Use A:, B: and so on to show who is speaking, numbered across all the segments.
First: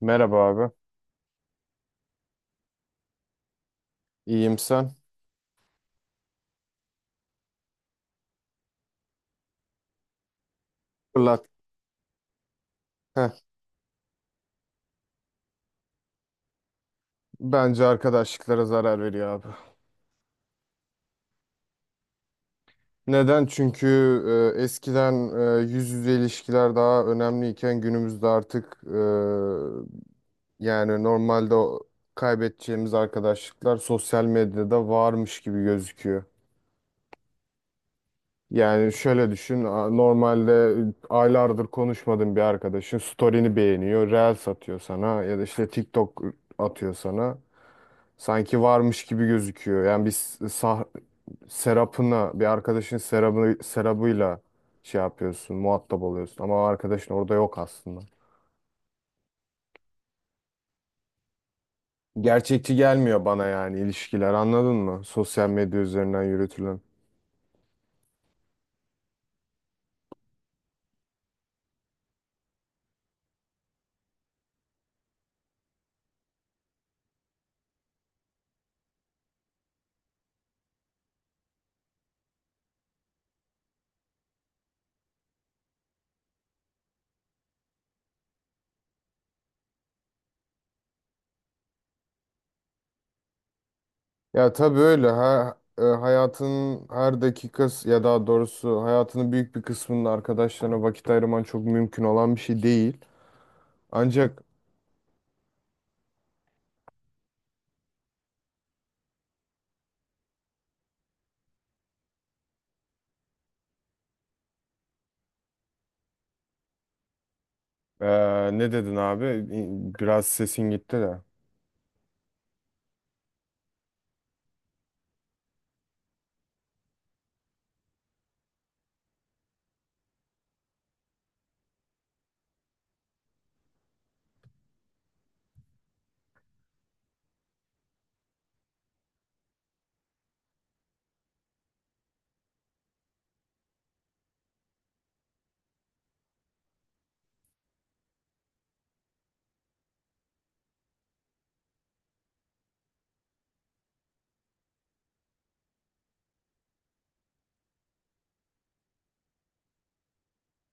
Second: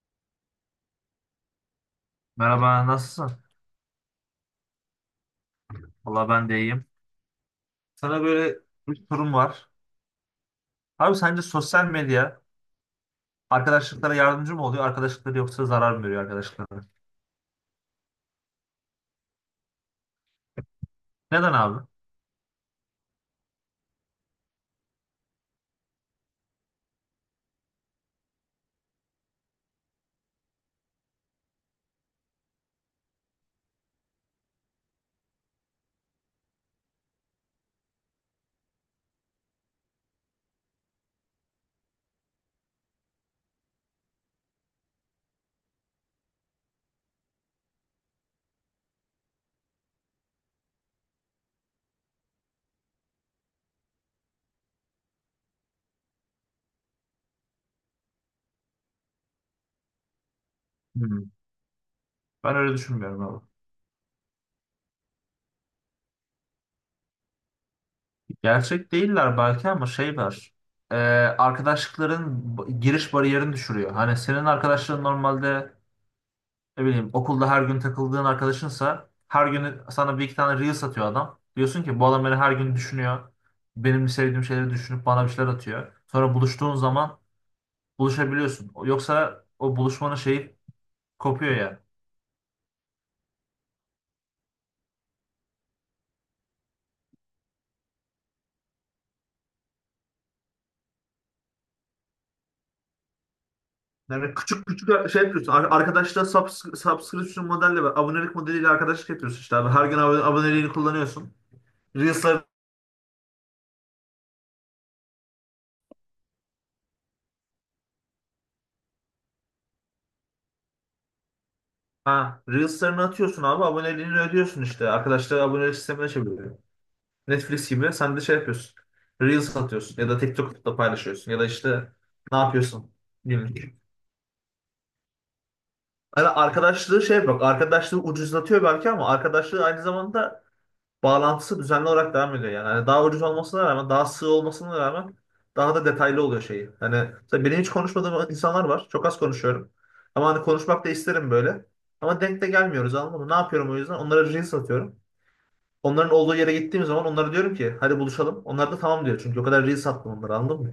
A: Merhaba abi.
B: Merhaba, nasılsın?
A: İyiyim sen?
B: Valla ben de iyiyim. Sana böyle bir sorum var. Abi sence
A: Fırlat.
B: sosyal medya
A: Heh,
B: arkadaşlıklara yardımcı mı oluyor, arkadaşlıkları yoksa zarar mı veriyor arkadaşlıklara?
A: bence arkadaşlıklara zarar veriyor abi.
B: Neden abi?
A: Neden? Çünkü eskiden yüz yüze ilişkiler daha önemliyken günümüzde artık yani normalde o kaybedeceğimiz arkadaşlıklar sosyal medyada varmış gibi gözüküyor. Yani şöyle düşün, normalde aylardır konuşmadığın bir arkadaşın story'ini beğeniyor, reel satıyor sana ya da işte TikTok atıyor sana. Sanki varmış gibi gözüküyor. Yani biz sah Serap'ına, bir arkadaşın Serap'ı, Serap'ıyla şey yapıyorsun, muhatap oluyorsun. Ama o arkadaşın orada yok aslında.
B: Hmm. Ben öyle
A: Gerçekçi
B: düşünmüyorum
A: gelmiyor
B: abi.
A: bana yani ilişkiler anladın mı? Sosyal medya üzerinden yürütülen.
B: Gerçek değiller belki ama şey var. Ee, arkadaşlıkların giriş bariyerini düşürüyor. Hani senin arkadaşların normalde, ne bileyim, okulda her gün takıldığın arkadaşınsa her gün sana bir iki tane Reels atıyor adam. Diyorsun ki bu adam beni her gün düşünüyor. Benim sevdiğim şeyleri düşünüp bana bir şeyler atıyor. Sonra buluştuğun zaman buluşabiliyorsun. Yoksa o buluşmanın şeyi kopuyor yani.
A: Ya tabii öyle. Ha, hayatının her dakikası ya daha doğrusu hayatının büyük bir kısmının arkadaşlarına vakit ayırman çok mümkün olan bir şey değil.
B: Yani
A: Ancak
B: küçük küçük şey yapıyorsun. Arkadaşla subscription modelle, ve abonelik modeliyle arkadaşlık yapıyorsun işte abi. Her gün aboneliğini kullanıyorsun. Reels'lar
A: e, ne dedin abi? Biraz sesin gitti de.
B: ha, Reels'larını atıyorsun abi. Aboneliğini ödüyorsun işte. Arkadaşlar abonelik sistemine çeviriyor. Netflix gibi sen de şey yapıyorsun. Reels atıyorsun ya da TikTok'ta paylaşıyorsun ya da işte ne yapıyorsun günlük. Yani arkadaşlığı şey yapıyor. Arkadaşlığı ucuzlatıyor belki ama arkadaşlığı aynı zamanda bağlantısı düzenli olarak devam ediyor yani. Hani daha ucuz olmasına rağmen, daha sığ olmasına rağmen daha da detaylı oluyor şeyi. Hani mesela benim hiç konuşmadığım insanlar var. Çok az konuşuyorum. Ama hani konuşmak da isterim böyle. Ama denk de gelmiyoruz, anladın mı? Ne yapıyorum o yüzden? Onlara reels atıyorum. Onların olduğu yere gittiğim zaman onlara diyorum ki hadi buluşalım. Onlar da tamam diyor. Çünkü o kadar reels attım onlara, anladın mı?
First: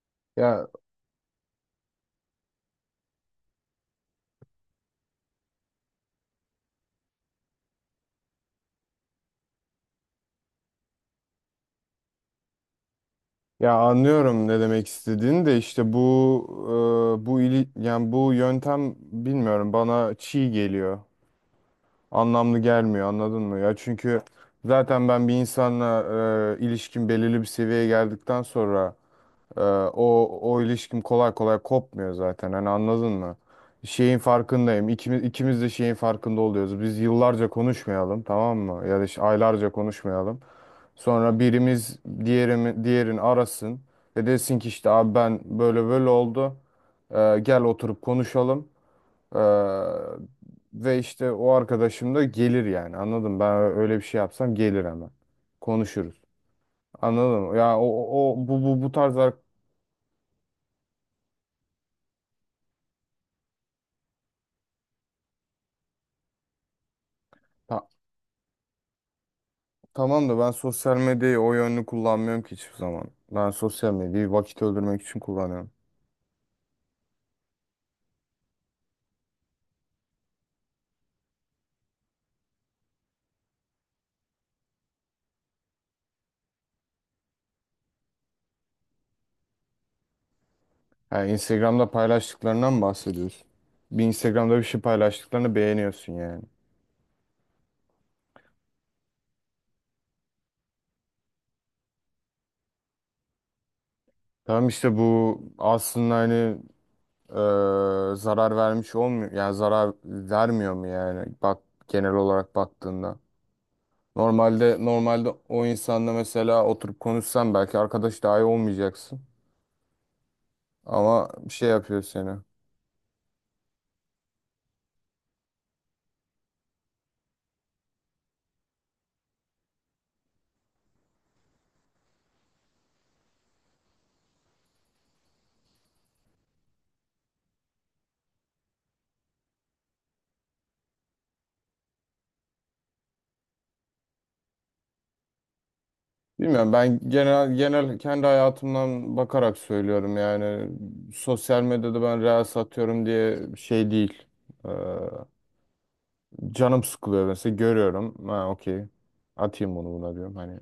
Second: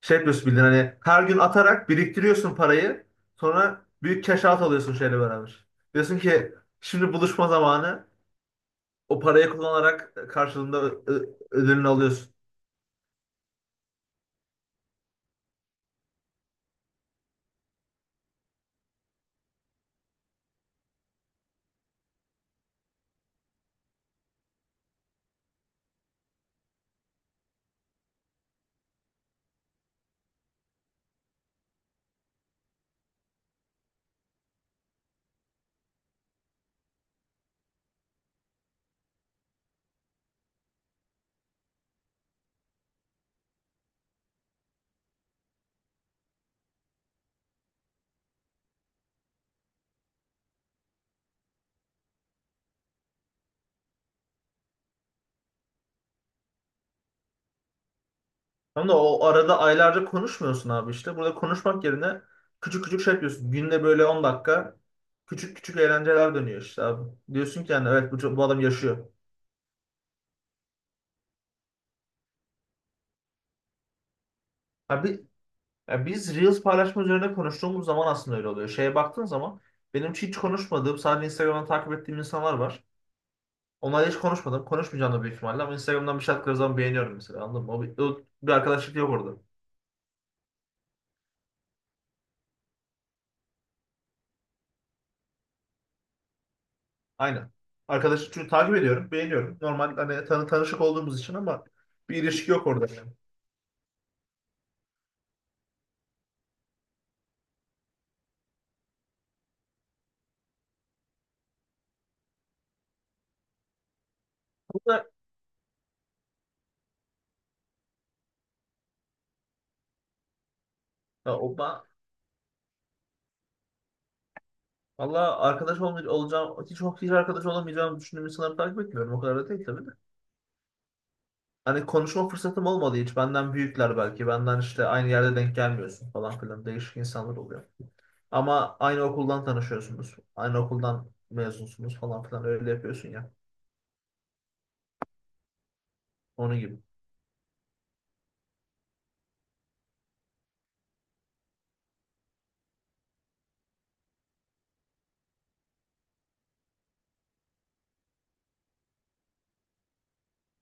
B: Şey yapıyorsun bildiğin,
A: Ya
B: hani her gün atarak biriktiriyorsun parayı. Sonra büyük cash out alıyorsun şeyle beraber. Diyorsun ki şimdi buluşma zamanı. O parayı kullanarak karşılığında ödülünü alıyorsun.
A: Ya anlıyorum ne demek istediğini de işte bu yani bu yöntem bilmiyorum bana çiğ geliyor. Anlamlı gelmiyor anladın mı? Ya çünkü zaten ben bir insanla ilişkim belirli bir seviyeye geldikten sonra e, o ilişkim kolay kolay kopmuyor zaten. Hani anladın mı? Şeyin farkındayım. İkimiz de şeyin farkında oluyoruz. Biz yıllarca konuşmayalım, tamam mı? Ya da işte aylarca konuşmayalım. Sonra birimiz diğerini arasın ve desin ki işte abi ben böyle böyle oldu. Gel oturup konuşalım. Ee, Ve işte o arkadaşım da gelir yani anladın mı? Ben öyle bir şey yapsam gelir hemen. Konuşuruz. Anladın mı? Ya o, o o- bu bu
B: Ama
A: bu
B: da
A: tarz
B: o
A: ar-
B: arada aylarca konuşmuyorsun abi işte. Burada konuşmak yerine küçük küçük şey yapıyorsun. Günde böyle 10 dakika küçük küçük eğlenceler dönüyor işte abi. Diyorsun ki
A: Ta-
B: yani evet bu adam yaşıyor.
A: Tamam da ben sosyal medyayı o yönlü kullanmıyorum ki hiçbir zaman. Ben sosyal medyayı vakit öldürmek için
B: Abi,
A: kullanıyorum.
B: ya biz Reels paylaşma üzerine konuştuğumuz zaman aslında öyle oluyor. Şeye baktığın zaman benim hiç konuşmadığım, sadece Instagram'dan takip ettiğim insanlar var. Onlarla hiç konuşmadım. Konuşmayacağım da büyük ihtimalle ama Instagram'dan bir şey attıkları zaman beğeniyorum mesela. Anladın mı? O bir arkadaşlık yok orada.
A: Yani Instagram'da paylaştıklarından mı bahsediyorsun? Bir Instagram'da bir şey paylaştıklarını beğeniyorsun yani.
B: Aynen. Arkadaşlık çünkü takip ediyorum, beğeniyorum. Normal hani tanışık olduğumuz için ama bir ilişki yok orada. Yani.
A: Tamam işte bu aslında hani zarar vermiş olmuyor. Yani zarar vermiyor mu yani? Bak genel olarak baktığında. Normalde
B: Bu da
A: normalde o insanla mesela oturup konuşsan belki arkadaş dahi olmayacaksın. Ama
B: ya,
A: bir
B: o,
A: şey
B: ben,
A: yapıyor seni.
B: valla olacağım, hiç arkadaş olamayacağımı düşündüğüm insanları takip etmiyorum. O kadar da değil tabii de. Hani konuşma fırsatım olmadı hiç. Benden büyükler belki. Benden işte aynı yerde denk gelmiyorsun falan filan. Değişik insanlar oluyor. Ama aynı okuldan tanışıyorsunuz. Aynı okuldan mezunsunuz falan filan. Öyle yapıyorsun ya. Onun
A: Bilmiyorum,
B: gibi.
A: ben genel kendi hayatımdan bakarak söylüyorum yani sosyal medyada ben reels atıyorum diye şey değil. Ee, Canım sıkılıyor mesela, görüyorum. Ha okey. Atayım bunu buna diyorum. Hani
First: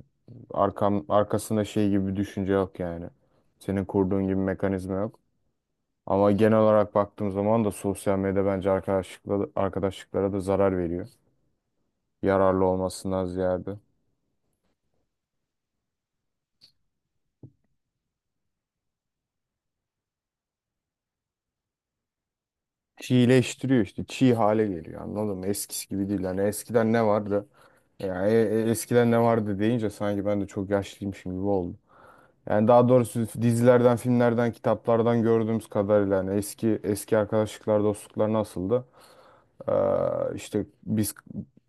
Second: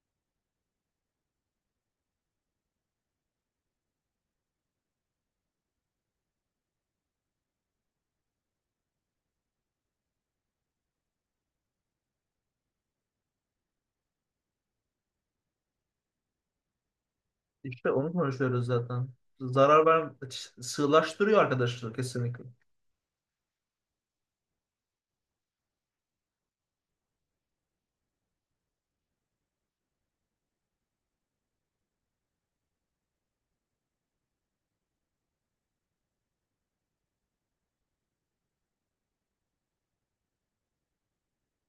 A: arkasında şey gibi bir düşünce yok yani. Senin kurduğun gibi mekanizma yok. Ama genel olarak baktığım zaman da sosyal medya bence arkadaşlıklara da zarar veriyor. Yararlı olmasından ziyade.
B: İşte onu konuşuyoruz zaten. Zarar ver, sığlaştırıyor arkadaşlığı kesinlikle.
A: Çiğleştiriyor işte. Çiğ hale geliyor anladın mı? Eskisi gibi değil. Hani eskiden ne vardı? Yani eskiden ne vardı deyince sanki ben de çok yaşlıymışım gibi oldu. Yani daha doğrusu dizilerden, filmlerden, kitaplardan gördüğümüz kadarıyla yani eski eski arkadaşlıklar, dostluklar nasıldı? İşte biz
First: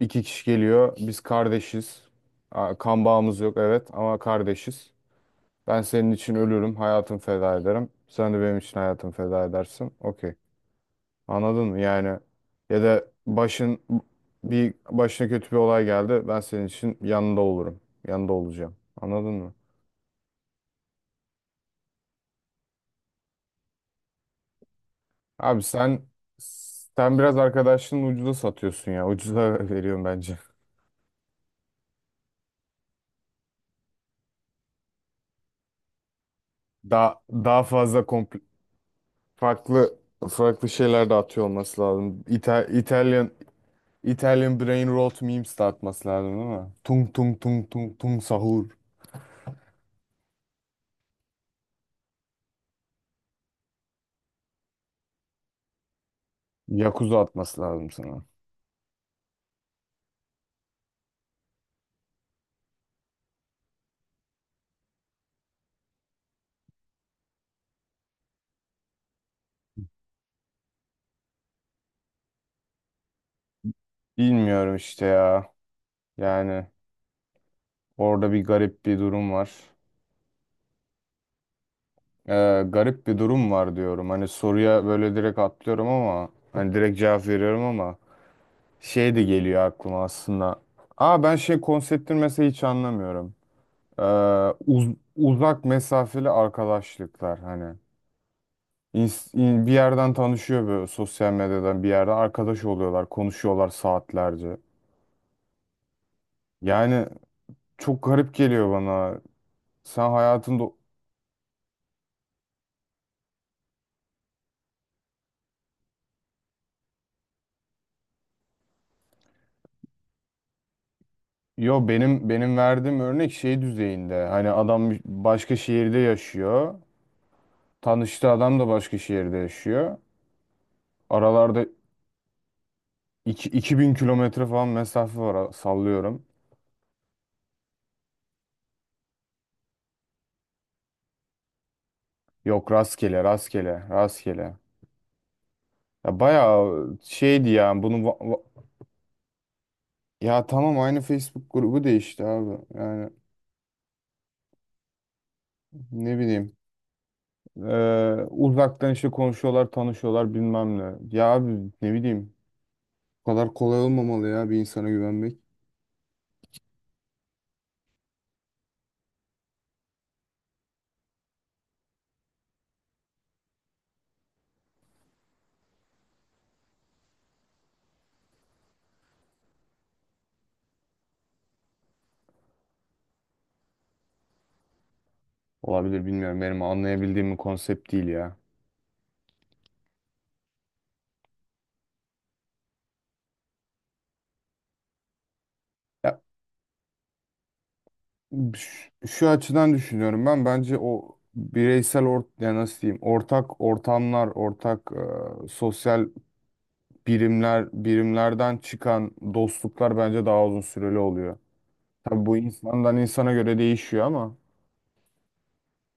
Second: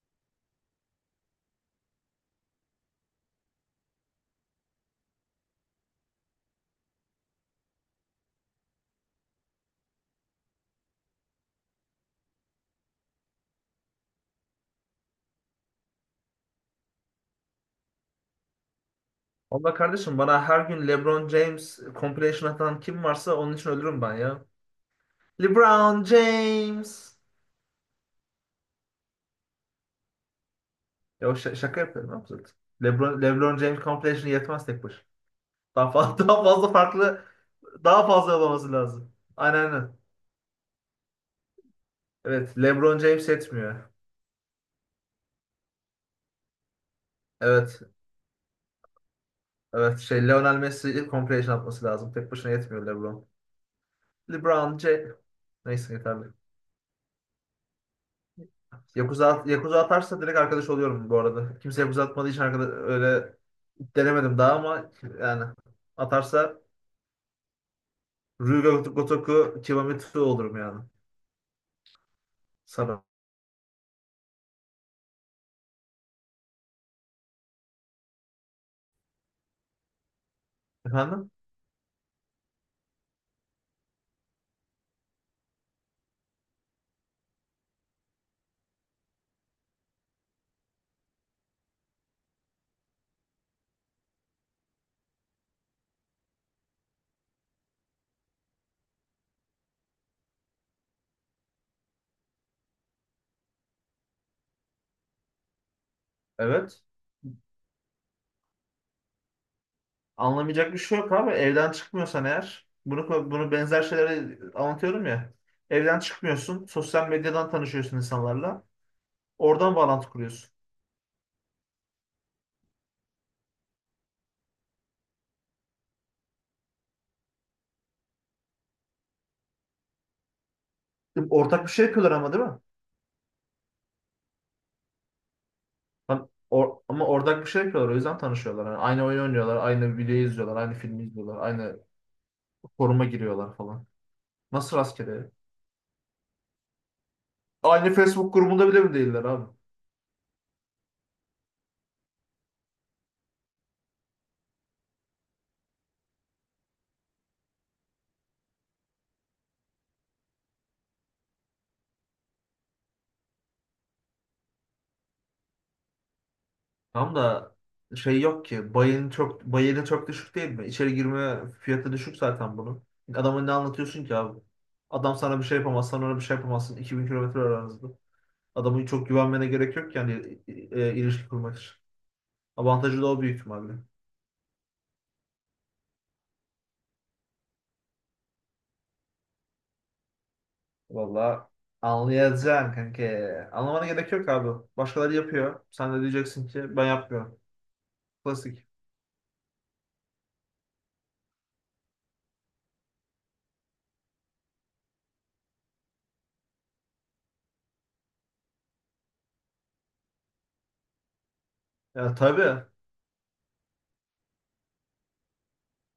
A: iki kişi geliyor, biz kardeşiz. Aa, kan bağımız yok evet ama kardeşiz. Ben senin için ölürüm, hayatımı feda ederim. Sen de benim için hayatını feda edersin. Okey. Anladın mı? Yani ya da bir başına kötü bir olay geldi. Ben senin için yanında olurum. Yanında olacağım. Anladın mı?
B: Valla kardeşim bana her gün LeBron James compilation atan kim varsa onun için ölürüm ben ya.
A: Abi
B: LeBron
A: sen
B: James.
A: biraz arkadaşının ucuza satıyorsun ya. Ucuza veriyorum bence.
B: Ya o şaka yapıyorum abi zaten. LeBron James compilation yetmez tek başına. Daha fazla, daha fazla
A: Daha
B: farklı
A: daha fazla
B: daha fazla
A: komple,
B: olması lazım. Aynen, aynen.
A: farklı farklı şeyler de atıyor olması lazım.
B: Evet, LeBron James
A: İtalyan
B: yetmiyor.
A: Italian brain rot memes de atması lazım değil mi? Tung tung tung
B: Evet.
A: tung tung sahur.
B: Evet, şey Lionel Messi compilation atması lazım. Tek başına yetmiyor LeBron. LeBron James. Neyse yeterli.
A: Yakuza atması lazım sana.
B: Yakuza, Yakuza atarsa direkt arkadaş oluyorum bu arada. Kimse Yakuza atmadığı için arkadaş, öyle denemedim daha ama yani atarsa Ryuga Gotoku Kibamitsu olurum yani. Sana.
A: Bilmiyorum işte ya. Yani orada bir garip bir durum var.
B: Efendim?
A: Garip bir durum var diyorum. Hani soruya böyle direkt atlıyorum ama hani direkt cevap veriyorum ama şey de geliyor aklıma aslında. Aa ben şey konseptini mesela hiç anlamıyorum. Ee, Uzak mesafeli arkadaşlıklar hani. Bir yerden tanışıyor böyle sosyal medyadan bir yerde arkadaş oluyorlar, konuşuyorlar saatlerce.
B: Evet.
A: Yani çok garip geliyor bana. Sen hayatında
B: Anlamayacak bir şey yok abi. Evden çıkmıyorsan eğer, bunu benzer şeyleri anlatıyorum ya. Evden çıkmıyorsun, sosyal medyadan tanışıyorsun insanlarla. Oradan bağlantı kuruyorsun.
A: yo, benim verdiğim örnek şey düzeyinde. Hani adam başka şehirde yaşıyor. Tanıştığı adam da başka şehirde yaşıyor.
B: Ortak
A: Aralarda
B: bir şey yapıyorlar ama, değil mi?
A: 2000 kilometre falan mesafe var,
B: Lan
A: sallıyorum.
B: ama ortak bir şey yapıyorlar, o yüzden tanışıyorlar. Yani aynı oyun oynuyorlar, aynı videoyu izliyorlar, aynı filmi izliyorlar, aynı
A: Yok,
B: foruma giriyorlar falan.
A: rastgele.
B: Nasıl rastgele?
A: Ya bayağı şeydi ya
B: Aynı Facebook grubunda bile mi değiller abi?
A: ya tamam aynı Facebook grubu değişti abi. Yani ne bileyim. Uzaktan işte konuşuyorlar, tanışıyorlar bilmem ne. Ya abi ne bileyim. Bu kadar kolay olmamalı ya bir insana güvenmek.
B: Tam da şey yok ki. Bayını çok düşük değil mi? İçeri girme fiyatı düşük zaten bunun. Adama ne anlatıyorsun ki abi? Adam sana bir şey yapamaz, sana ona bir şey yapamazsın. 2.000 kilometre aranızda. Adamı çok güvenmene gerek yok ki yani ilişki kurmak için. Avantajı da o büyük ihtimalle.
A: Olabilir, bilmiyorum, benim anlayabildiğim bir konsept değil ya. Ya
B: Valla anlayacaksın kanka. Anlamana gerek yok abi. Başkaları yapıyor. Sen de diyeceksin ki ben yapmıyorum. Klasik.
A: Şu açıdan düşünüyorum, ben bence o bireysel ya nasıl diyeyim ortak ortamlar, sosyal birimlerden çıkan dostluklar bence daha uzun süreli oluyor.
B: Ya
A: Tabii bu
B: tabii.
A: insandan insana göre değişiyor ama.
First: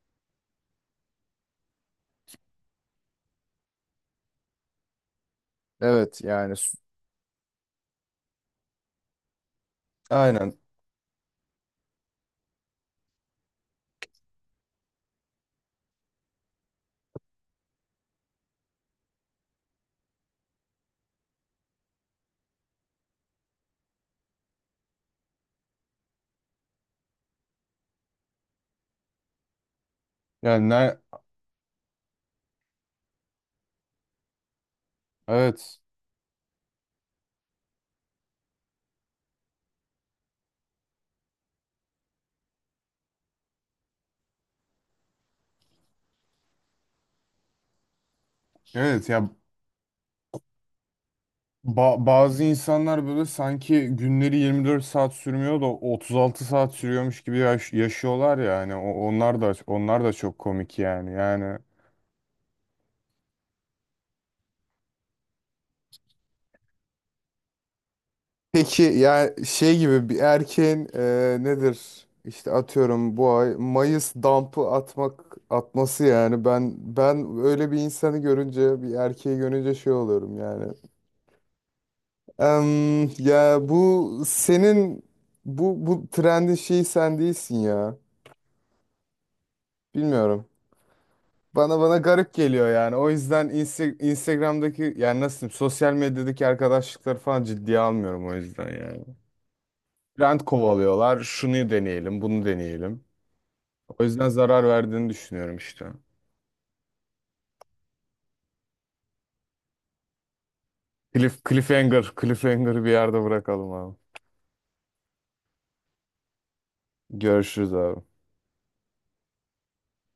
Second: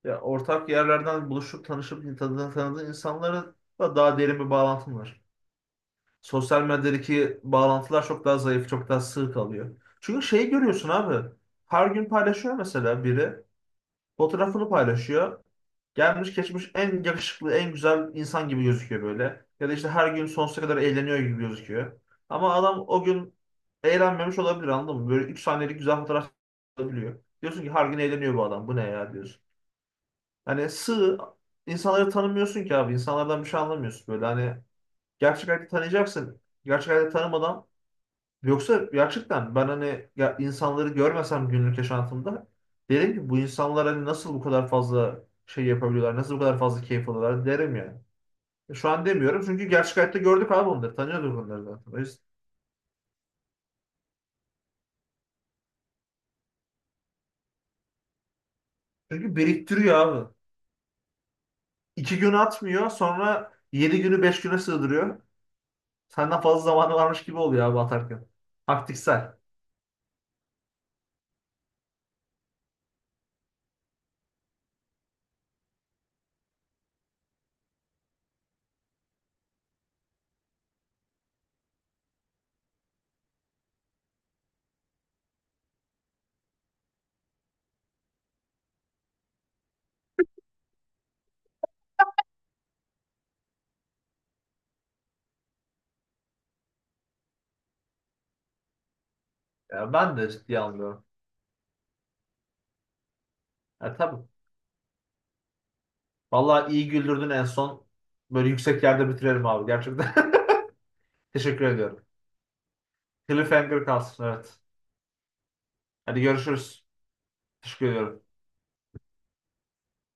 B: Ya ortak yerlerden buluşup tanışıp tanıdığın insanlara da daha derin bir bağlantın var.
A: Evet yani
B: Sosyal medyadaki bağlantılar çok daha zayıf, çok daha sığ kalıyor. Çünkü şeyi
A: aynen.
B: görüyorsun abi. Her gün paylaşıyor mesela biri. Fotoğrafını paylaşıyor. Gelmiş geçmiş en yakışıklı, en güzel insan gibi gözüküyor böyle. Ya da işte her gün sonsuza kadar eğleniyor gibi gözüküyor. Ama adam o gün eğlenmemiş olabilir, anladın mı? Böyle 3 saniyelik güzel fotoğraf alabiliyor. Diyorsun ki her gün eğleniyor bu adam. Bu ne ya diyorsun.
A: Yani
B: Hani
A: ne
B: sığ insanları tanımıyorsun ki abi. İnsanlardan bir şey anlamıyorsun böyle. Hani gerçek hayatta
A: evet.
B: tanıyacaksın. Gerçek hayatta tanımadan, yoksa gerçekten ben hani ya insanları görmesem günlük yaşantımda derim ki bu insanlar hani nasıl bu kadar fazla şey yapabiliyorlar, nasıl bu kadar fazla keyif alıyorlar derim yani. Şu an
A: Evet ya,
B: demiyorum çünkü gerçek hayatta gördük abi onları, tanıyorduk onları zaten. O yüzden.
A: bazı insanlar böyle sanki günleri 24 saat sürmüyor da 36 saat sürüyormuş gibi yaşıyorlar ya yani
B: Çünkü biriktiriyor
A: onlar da
B: abi.
A: çok komik yani. Yani
B: 2 gün atmıyor, sonra 7 günü 5 güne sığdırıyor. Senden fazla zamanı varmış gibi oluyor abi atarken.
A: peki
B: Taktiksel.
A: yani şey gibi bir erkeğin nedir? İşte atıyorum bu ay Mayıs dump'ı atmak atması yani ben öyle bir insanı görünce bir erkeği görünce şey oluyorum yani. Em, ya bu senin bu trendin şeyi sen değilsin ya. Bilmiyorum. Bana garip geliyor yani. O yüzden Instagram'daki yani nasıl diyeyim sosyal medyadaki arkadaşlıkları falan ciddiye almıyorum o yüzden yani.
B: Ya ben de
A: Trend
B: ciddiye almıyorum.
A: kovalıyorlar. Şunu deneyelim, bunu deneyelim.
B: Ya
A: O yüzden
B: tabii.
A: zarar verdiğini düşünüyorum işte.
B: Vallahi iyi güldürdün en son. Böyle yüksek yerde bitirelim abi gerçekten. Teşekkür ediyorum.
A: Cliffhanger'ı bir yerde bırakalım
B: Cliffhanger
A: abi.
B: kalsın, evet. Hadi görüşürüz.
A: Görüşürüz
B: Teşekkür
A: abi.
B: ediyorum.